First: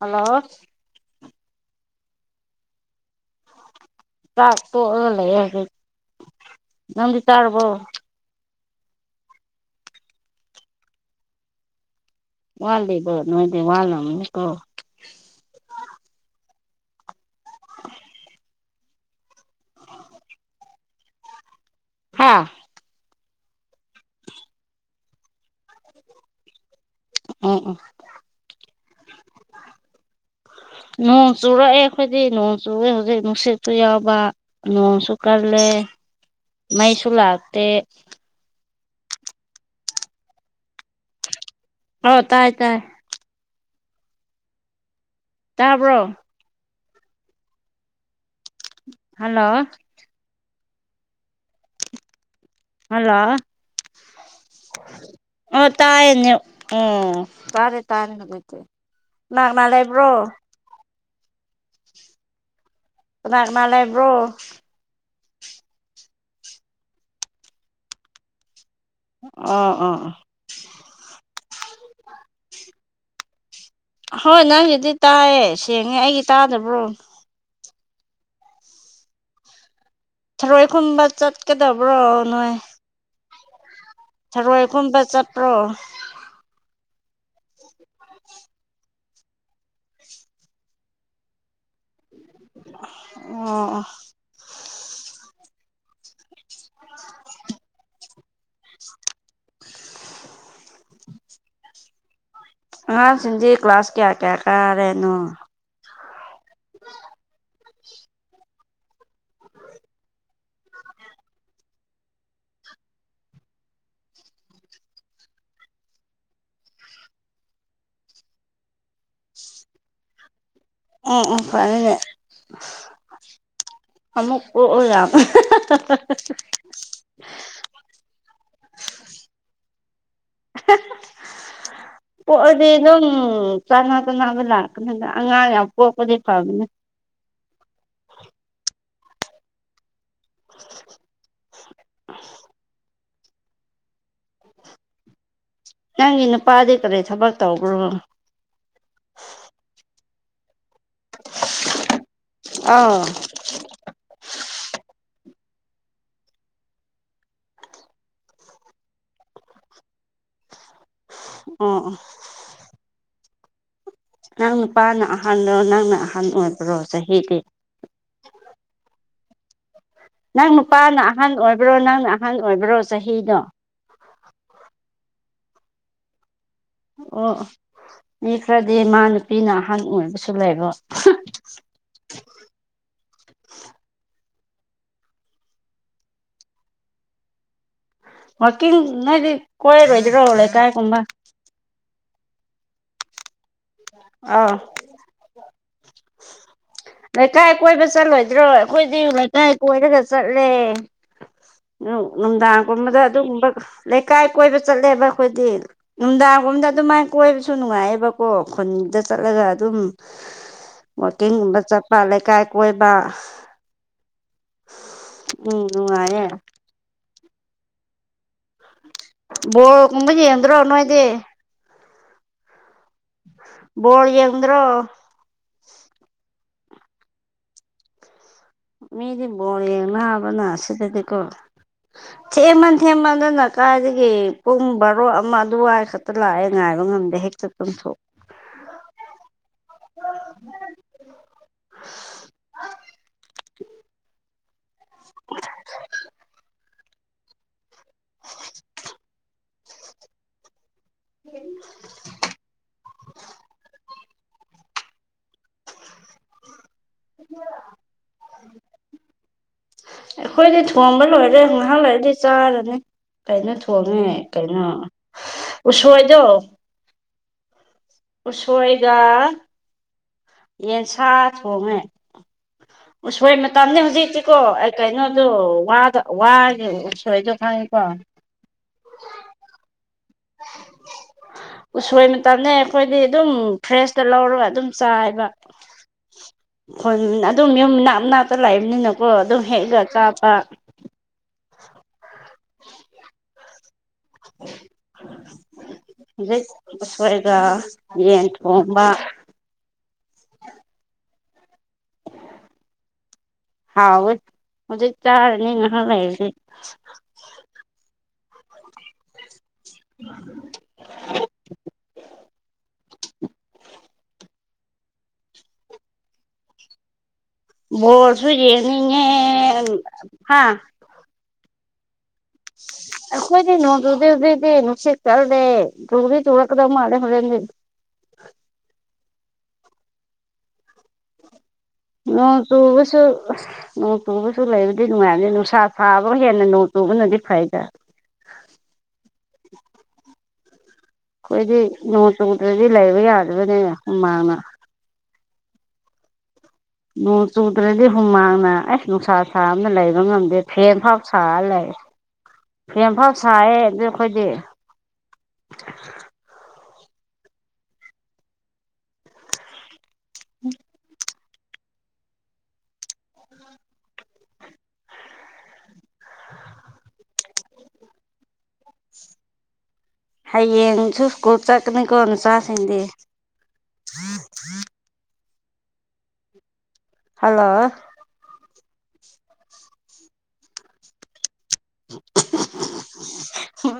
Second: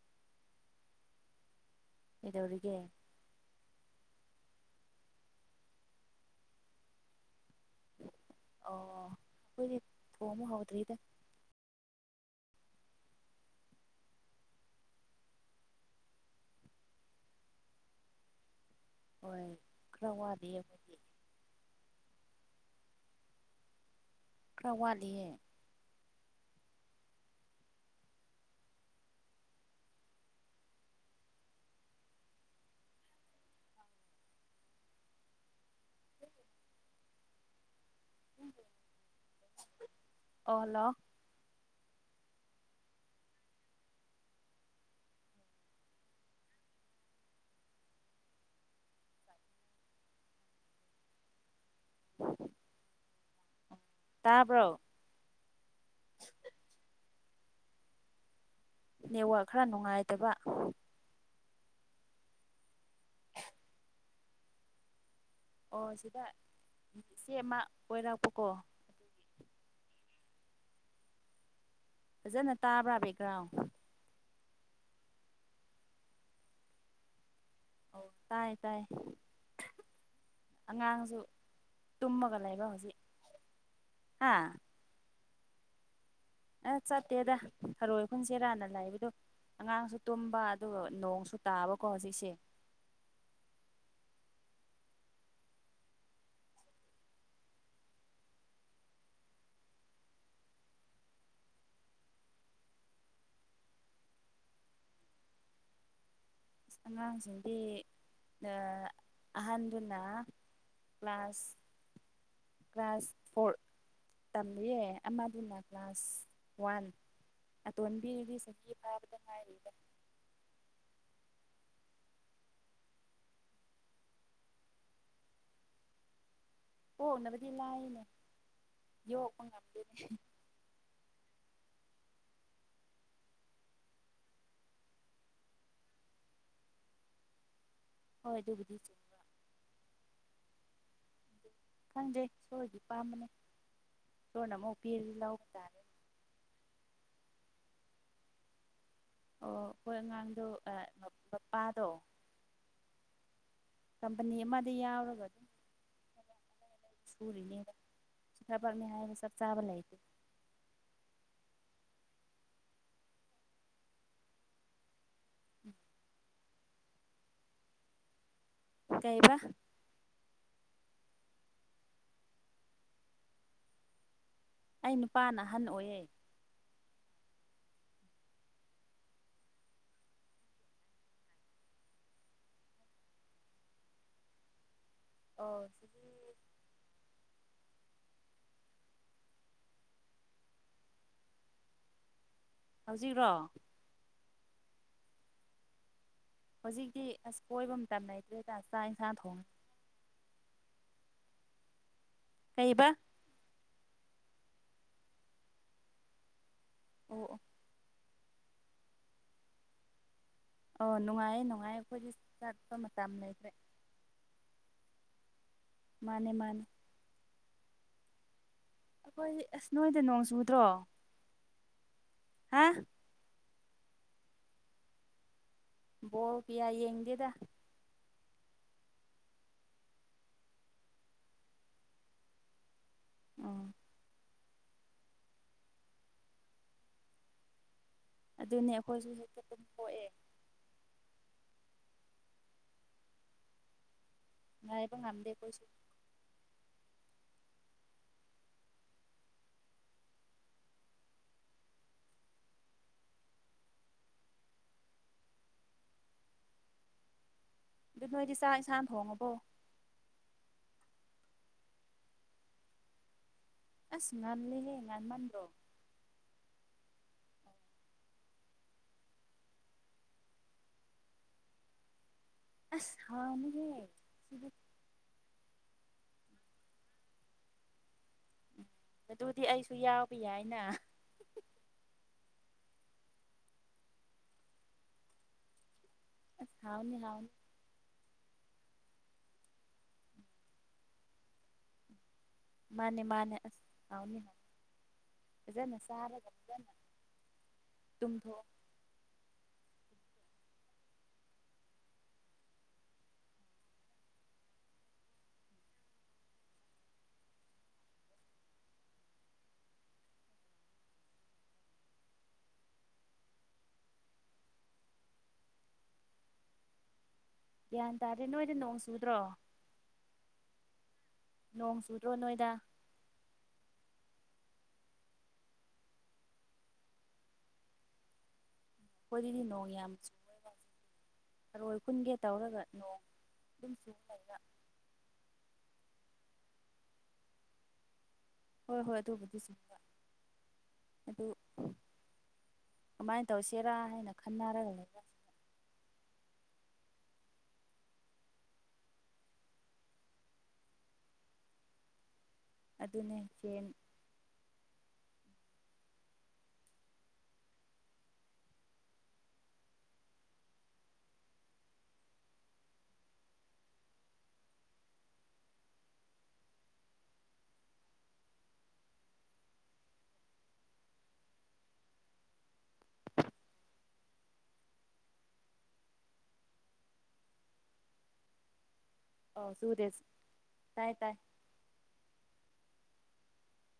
hello ꯏꯧꯒ ꯆꯥꯛ ꯇꯣꯑꯒ ꯂꯩ ꯅꯗꯤ ꯆꯥꯔꯕ ꯑꯣ ꯑꯩꯈꯣꯏꯗꯤ ꯊꯣꯡ ꯑꯃ ꯍꯧꯗ꯭ꯔꯤꯗ ꯋꯥꯜꯗꯦꯕ ꯅꯣꯏꯗ ꯋꯥꯜꯂꯝ ꯀ [unintelligible] ꯍꯣꯏ ꯈꯔꯋꯥꯗ ꯍꯥꯥ ꯈꯋꯥꯂꯤꯌꯦ ꯎꯝ ꯎꯝ ꯅꯣꯡ ꯆꯨꯔꯛꯑꯦ ꯑꯩꯈꯣꯏꯗꯤ ꯅꯣꯡ ꯆꯨꯦ ꯍꯧꯖꯤꯛ ꯅꯨꯡꯁꯤꯠꯁꯨ ꯌꯥꯎꯕ ꯅꯣꯡꯁꯨ ꯀꯜꯂ ꯑꯂꯦ ꯃꯩꯁꯨꯣꯂꯇ ꯑꯣꯂꯣ ꯍ ꯇꯥꯏ ꯇꯥꯏ ꯇꯥꯕ꯭ꯔꯣ ꯍꯜꯂꯣ ꯎꯝ ꯑꯜꯂ ꯑꯣ ꯇꯥꯏꯅꯤ ꯑꯣ ꯇꯔꯦ ꯇꯥꯔꯦꯅꯒꯣꯏꯠꯇꯦ ꯅꯦꯠꯋꯥꯛ ꯈꯔ ꯅꯨꯡꯉꯥꯏꯇꯕ ꯅꯥꯅꯥꯂ ꯏꯕ꯭ꯔꯣ ꯑꯣ ꯁꯤꯗ ꯆꯦ ꯑꯃ ꯑꯣꯏꯔꯛꯄꯀꯣ ꯑꯥ ꯑꯥ ꯐꯖꯅ ꯇꯥꯕ꯭ꯔꯥꯕꯒ꯭ꯔꯥꯎ ꯍꯣꯏ ꯅꯪꯁꯤꯗꯤ ꯇꯥꯏꯌꯦ ꯁꯦꯡꯉꯦ ꯑꯩꯒꯤ ꯇꯥꯗꯕ꯭ꯔꯣ ꯑꯣ ꯇꯥꯏ ꯇꯥꯏ ꯊꯔꯣꯏ ꯀꯨꯝꯕ ꯑꯉꯥꯡꯁꯨ ꯆꯠꯀꯗꯕ꯭ꯔꯣ ꯇꯨꯝꯃꯒ ꯅꯣꯏ ꯂꯩꯕ ꯍꯧꯖꯤꯛ ꯍꯥ ꯁꯔꯣꯏ ꯀꯨꯝꯕ ꯆꯠꯄ꯭ꯔꯣ ꯑꯁ ꯆꯠꯇꯦꯗ ꯍꯔꯣꯏ ꯑꯩꯈꯟꯁꯦ ꯔꯥꯟꯅ ꯂꯥꯛꯏꯕꯗꯣ ꯑꯉꯥꯡꯁꯨ ꯇꯨꯝꯕ ꯑꯗꯨꯒ ꯅꯣꯡꯁꯨ ꯇꯥꯕꯀꯣ ꯍꯧꯖꯤꯛ ꯑꯣ [unintelligible] ꯎ ꯑꯉꯥꯡꯁꯤꯡꯗꯤ ꯀ꯭ꯂꯥꯁ ꯀꯌꯥ ꯀꯌꯥ ꯀꯥꯔꯦꯅꯣ ꯑꯉꯥꯡꯁꯤꯡꯗꯤ ꯑꯍꯟꯗꯨꯅ ꯀ꯭ꯂ ꯀ꯭ꯂꯥꯁ ꯀ꯭ꯂ ꯀ꯭ꯂꯥꯁ ꯐꯣꯔ ꯇꯝꯃꯦꯌꯦ ꯑꯃꯗꯨꯅ ꯀ꯭ꯂꯥꯁ ꯋꯥꯟ ꯑ ꯇꯣꯟꯗꯗꯤ ꯁꯒꯤꯚꯥꯔꯗ ꯔꯗ ꯎꯝ ꯎꯝ ꯐꯔꯅꯦꯦ ꯑꯃꯃꯨꯛ ꯑꯣ ꯌꯥ ꯍꯅꯕꯗꯤ ꯂꯥꯏꯅꯦ ꯌꯣꯛꯄ ꯉꯝꯗꯦꯅꯦ ꯍ ꯄꯣꯛꯑꯗꯤ ꯑꯗꯨꯝ ꯆꯥꯅ ꯆꯅꯕ ꯂꯥꯛꯀꯅꯤꯗ ꯑꯉꯥꯡ ꯌꯥꯝ ꯄꯣꯛꯄꯗꯤ ꯐꯕꯅꯦ [unintelligible] ꯍꯣꯏ ꯑꯗꯨꯕꯨꯗꯤ ꯆ [unintelligible] ꯈꯪꯗꯩ ꯁꯣꯔꯗꯤ ꯄꯥꯝꯕꯅꯦ ꯁꯣꯔꯅ ꯑꯃꯨꯛ ꯄꯦꯗꯤ ꯂꯧꯕꯇꯥꯥꯔ ꯅꯪꯒꯤ ꯅꯨꯄꯥꯗꯤ ꯀꯔꯤ ꯊꯕꯛ ꯇꯧꯕ꯭ꯔꯣ ꯑꯣ ꯑꯩꯈꯣꯏ ꯑꯉꯥꯡꯗ ꯃꯄꯥꯗꯣ ꯑꯥꯎ ꯑꯣ ꯀꯝꯄꯅꯤ ꯑꯃ ꯗꯤ ꯌꯥꯎꯒ ꯑꯗꯨ ꯏꯒ ꯆꯈ꯭ꯔꯥꯄꯔ ꯅ ꯍꯥꯏꯕ ꯁ ꯆꯥꯕ ꯂꯩꯇ ꯎ ꯅꯪ ꯅꯨꯄꯥꯅ ꯑꯍꯥꯟꯕꯣ ꯅꯪꯅ ꯑꯍꯟ ꯑꯣꯏꯕ꯭ꯔꯣ ꯆꯍꯤꯗꯤ ꯀꯩꯕ ꯅꯪ ꯅꯨꯄꯥꯅ ꯑꯍꯟ ꯑꯣꯏꯕ꯭ꯔꯣ ꯅꯪꯅ ꯑꯍꯟ ꯑꯣꯏꯕ꯭ꯔꯣ ꯆꯍꯤꯗꯣ ꯑꯩ ꯅꯨꯄꯥꯅ ꯑꯍꯟ ꯑꯣꯏꯌꯦ ꯑꯣ ꯃꯤ ꯈꯔꯗꯤ ꯃꯥ ꯅꯨꯄꯤꯅ ꯑꯍꯟ ꯑꯣꯏꯕꯁꯨ ꯂꯩꯕꯣ ꯑꯣ ꯁꯤꯒꯤ ꯋꯥꯀꯤꯡ ꯅꯣꯏꯗꯤ ꯀꯣꯏꯔꯣꯏꯗꯔꯣ ꯂꯩ ꯀꯥꯏ ꯀꯨꯝꯕ ꯍꯧꯖꯤꯛꯔꯣ ꯑꯥ ꯍꯧꯖꯤꯛꯇꯤ ꯑꯁ ꯂꯩꯀꯥꯏ ꯀꯣꯏꯕ ꯃꯇꯝ ꯆꯠꯂꯣꯏꯗ꯭ꯔꯣ ꯂꯩꯇ꯭ꯔꯦꯗ ꯆꯥꯛ ꯑꯩꯈꯣꯏꯗꯤ ꯏꯟꯁꯥꯡ ꯊꯣꯡꯉꯦ ꯂꯩꯀꯥꯏ ꯀꯣꯏꯔꯒ ꯆꯠꯂꯦ ꯀꯩꯕ ꯅꯨꯡꯗꯥꯡꯒꯨꯝꯕꯗ ꯑꯗꯨꯒꯨꯝꯕ ꯂꯩꯀꯥꯏ ꯀꯣꯏꯕ ꯆꯠꯂꯦꯕ ꯑꯩꯈꯣꯏꯗꯤ ꯅꯨꯡꯗꯥꯡꯒꯨꯝꯝꯗ ꯑꯗꯨꯃꯥꯏꯅ ꯑꯣ ꯀꯣꯏꯕꯁꯨ ꯅꯨꯡꯉꯥꯏꯌꯦꯕ ꯀꯣ ꯈꯨꯟꯗ ꯆꯠꯂꯒ ꯑꯗꯨꯝ ꯑꯣ ꯅꯨꯡꯉꯥꯏꯌꯦ ꯋꯥꯛꯀꯤꯡꯒꯨꯝꯕ ꯅꯨꯡꯉꯥꯏꯌꯦ ꯆꯠꯄ ꯑꯩꯈꯣꯏꯗꯤ ꯂꯩꯀꯥꯏ ꯆꯠꯄ ꯀꯣꯏꯕ ꯃꯇꯝ ꯂꯩꯇ꯭ꯔꯦ ꯎꯝ ꯎꯉꯔꯦ ꯃꯥꯅꯦ ꯃꯥꯅꯦ ꯑꯩꯈꯣꯏ ꯕꯣ ꯑꯁ ꯅꯣꯏꯗ ꯀꯨꯝꯕꯩꯁꯦ ꯅꯣꯡ ꯌꯦꯡꯗ꯭ꯔꯣ ꯆꯨꯗ꯭ꯔꯣ ꯅꯑꯣꯏꯗꯤ ꯍꯥ ꯕꯣꯔ ꯌꯦꯗ꯭ꯔꯣ ꯕꯣ ꯄꯌꯥ ꯌꯦꯡꯗꯦꯗ ꯃꯤꯗꯤ ꯃꯣꯔ ꯌꯦꯅꯕꯅ ꯁꯤꯗꯗꯤꯀꯣ ꯆꯃ ꯀꯊꯦꯝ ꯎꯝ ꯃꯗꯅꯀꯥꯁꯤꯗꯒꯤ ꯄꯨꯡ ꯕꯥꯔꯣ ꯑꯃ ꯑꯗꯨꯋꯥꯏ ꯈꯛꯇ ꯂꯥꯛꯑꯦ ꯉꯥꯏꯕ ꯉꯝꯗꯦ ꯍꯦꯛꯇ ꯆꯨꯝꯊꯣꯛ ꯑꯗꯨꯅꯦ ꯑꯩꯈꯣꯏꯁꯨ ꯄꯣꯛꯑꯦ [inaudible] ꯉꯥꯏꯕ ꯉꯝꯗꯦ ꯀꯣꯏꯁꯤ [inaudible] ꯎꯝ ꯑꯗꯨ ꯅꯣꯏꯗꯤ ꯆꯥꯛ ꯏꯟꯁꯥꯡ ꯊꯣꯡꯉꯕꯣ ꯑꯩꯈꯣꯏꯗꯤ ꯊꯣꯡꯝꯕ ꯂꯣꯏꯔꯦ ꯉꯥꯏꯍꯥꯛ ꯂꯩꯔꯗꯤ ꯆꯥꯔꯅꯤ ꯀꯩꯅꯣ ꯑꯁ ꯊꯣꯡꯉꯦ ꯀꯩꯅꯣ ꯉꯜꯂꯤꯍꯦ ꯉꯟꯃꯟꯗ꯭ꯔꯣ ꯎꯁꯣꯏꯗꯣ ꯎꯁꯣꯏꯒ ꯌꯦꯟꯁꯥ ꯊꯣꯡꯉꯦ ꯑꯁ ꯎꯁꯣꯏ ꯍꯥꯎꯅꯤꯍꯦ ꯃꯇꯅꯦ ꯍꯧꯖꯤꯛ ꯏꯁꯤꯀꯣ ꯁꯤꯗꯤ ꯑꯩ ꯀꯩꯅꯣ [unintelligible] ꯋꯥꯗ ꯋꯥ ꯁꯣꯏꯗ ꯈꯥꯏꯉꯀꯣ ꯎ ꯑꯗꯨꯗꯤ ꯑꯩꯁꯨ ꯌꯥꯎꯏ ꯍꯥꯏꯅ ꯇꯞꯅꯩ ꯑꯩꯈꯣꯏꯗꯤ ꯑꯗꯨꯝ ꯐ꯭ꯔꯦꯁꯇ ꯂꯧꯔꯒ ꯑꯗꯨꯝ ꯆꯥꯏꯕ ꯑꯁ ꯍꯣꯏ ꯍꯥꯎꯅꯤ ꯍꯥꯎꯅꯤ ꯑꯗꯨꯝ ꯌꯨꯝ ꯅꯥꯞ [unintelligible] ꯇ ꯂꯥꯛꯏꯕꯅꯤꯅꯀꯣ ꯑꯗꯨꯝ ꯍꯦꯛꯒ ꯆꯥꯞꯄ ꯃꯥꯅꯦ ꯃꯥꯅꯦ ꯑꯁ ꯊꯥꯎꯅꯤ ꯍꯥꯏ ꯍꯧꯖꯤꯁꯣꯏꯒ ꯌꯦꯟ ꯇꯨꯝꯊꯣꯛꯑꯣ ꯀꯣꯝꯕ [inaudible] [inaudible] ꯍꯥꯎ ꯍꯧꯗꯤ ꯆꯥꯔꯅꯤꯅ [unintelligible] ꯂꯩꯅꯤ [inaudible] [unintelligible] ꯒ꯭ꯌꯥꯟ ꯇꯥꯗꯦ ꯔꯁꯨꯨ ꯅꯣꯏꯗ ꯌꯦꯅꯤ ꯅꯣꯡ ꯆꯨꯗ꯭ꯔꯣ ꯍꯥꯥ ꯂꯣꯡ ꯁꯨꯠ ꯀꯣꯏꯗꯤꯅꯅꯨꯡ [unintelligible] ꯇꯗꯤꯅꯅꯨꯡꯁꯤ [unintelligible] ꯆꯗ ꯇꯨꯕꯤ ꯆꯨꯔ ꯀꯗꯧ ꯃꯥ ꯍꯔ [unintelligible] ꯑꯣꯏꯗꯤ ꯅꯣꯡ ꯌꯥꯝ ꯊꯔꯣꯏ ꯈꯨꯟꯒꯦ ꯅꯣꯡ ꯇꯧꯔꯒ ꯆꯨꯕꯁꯨ ꯅꯣꯡ ꯑꯗꯨꯝ ꯆꯨ ꯅꯣꯡ ꯂꯩꯕ ꯆꯨꯕꯁꯨ ꯂꯩꯕꯗꯤ ꯅꯨꯡꯉꯥꯏꯔꯅꯤ ꯅꯨꯡꯁꯥ ꯊꯥꯕ ꯍꯦꯟꯅ ꯅꯣꯡ ꯇꯨꯕꯅꯗꯤ ꯐꯩꯗ ꯍꯣꯏ ꯍꯣꯏ ꯑꯗꯨꯕꯨꯗꯤꯁꯨꯕ ꯑꯩꯈꯣꯏꯗꯤ ꯅꯣꯡ ꯆꯣꯡꯗ꯭ꯔꯗꯤ ꯂꯩꯕ ꯀꯃꯥꯏꯅ ꯌꯥꯗꯕꯅꯦ ꯇꯧꯁꯤꯔꯥ ꯍꯥꯏꯅ ꯍꯨꯃꯥꯡꯅ ꯈꯟꯅꯔꯒ ꯂꯩꯕ ꯅꯣꯡ ꯆꯨꯗ꯭ꯔꯗꯤ ꯍꯨꯃꯥꯡꯅ ꯑꯁ ꯅꯨꯡꯁꯥ ꯁꯥꯕꯅ ꯂꯩꯕ ꯉꯝꯗꯦ ꯐꯦꯟ ꯐꯥꯎ ꯁꯥꯔ ꯂꯩ ꯍꯐꯥꯎ ꯑꯗꯨꯅꯦ ꯁꯥꯏꯌꯦꯦ ꯁꯦꯟ ꯑꯗꯨ ꯑꯩꯈꯣꯏꯗꯤ ꯎꯝ ꯍꯌꯦꯡꯁꯨ ꯁ꯭ꯀꯨꯜ ꯆꯠꯀꯅꯤꯀꯣ ꯅꯨꯆꯥꯁꯤꯡꯗꯤ ꯊ꯭ꯔꯤ ꯊ꯭ꯔꯤ ꯍꯜꯂꯣ ꯑꯣ ꯁꯨꯔꯦꯁ ꯇꯥꯏ ꯇꯥꯏ ꯎ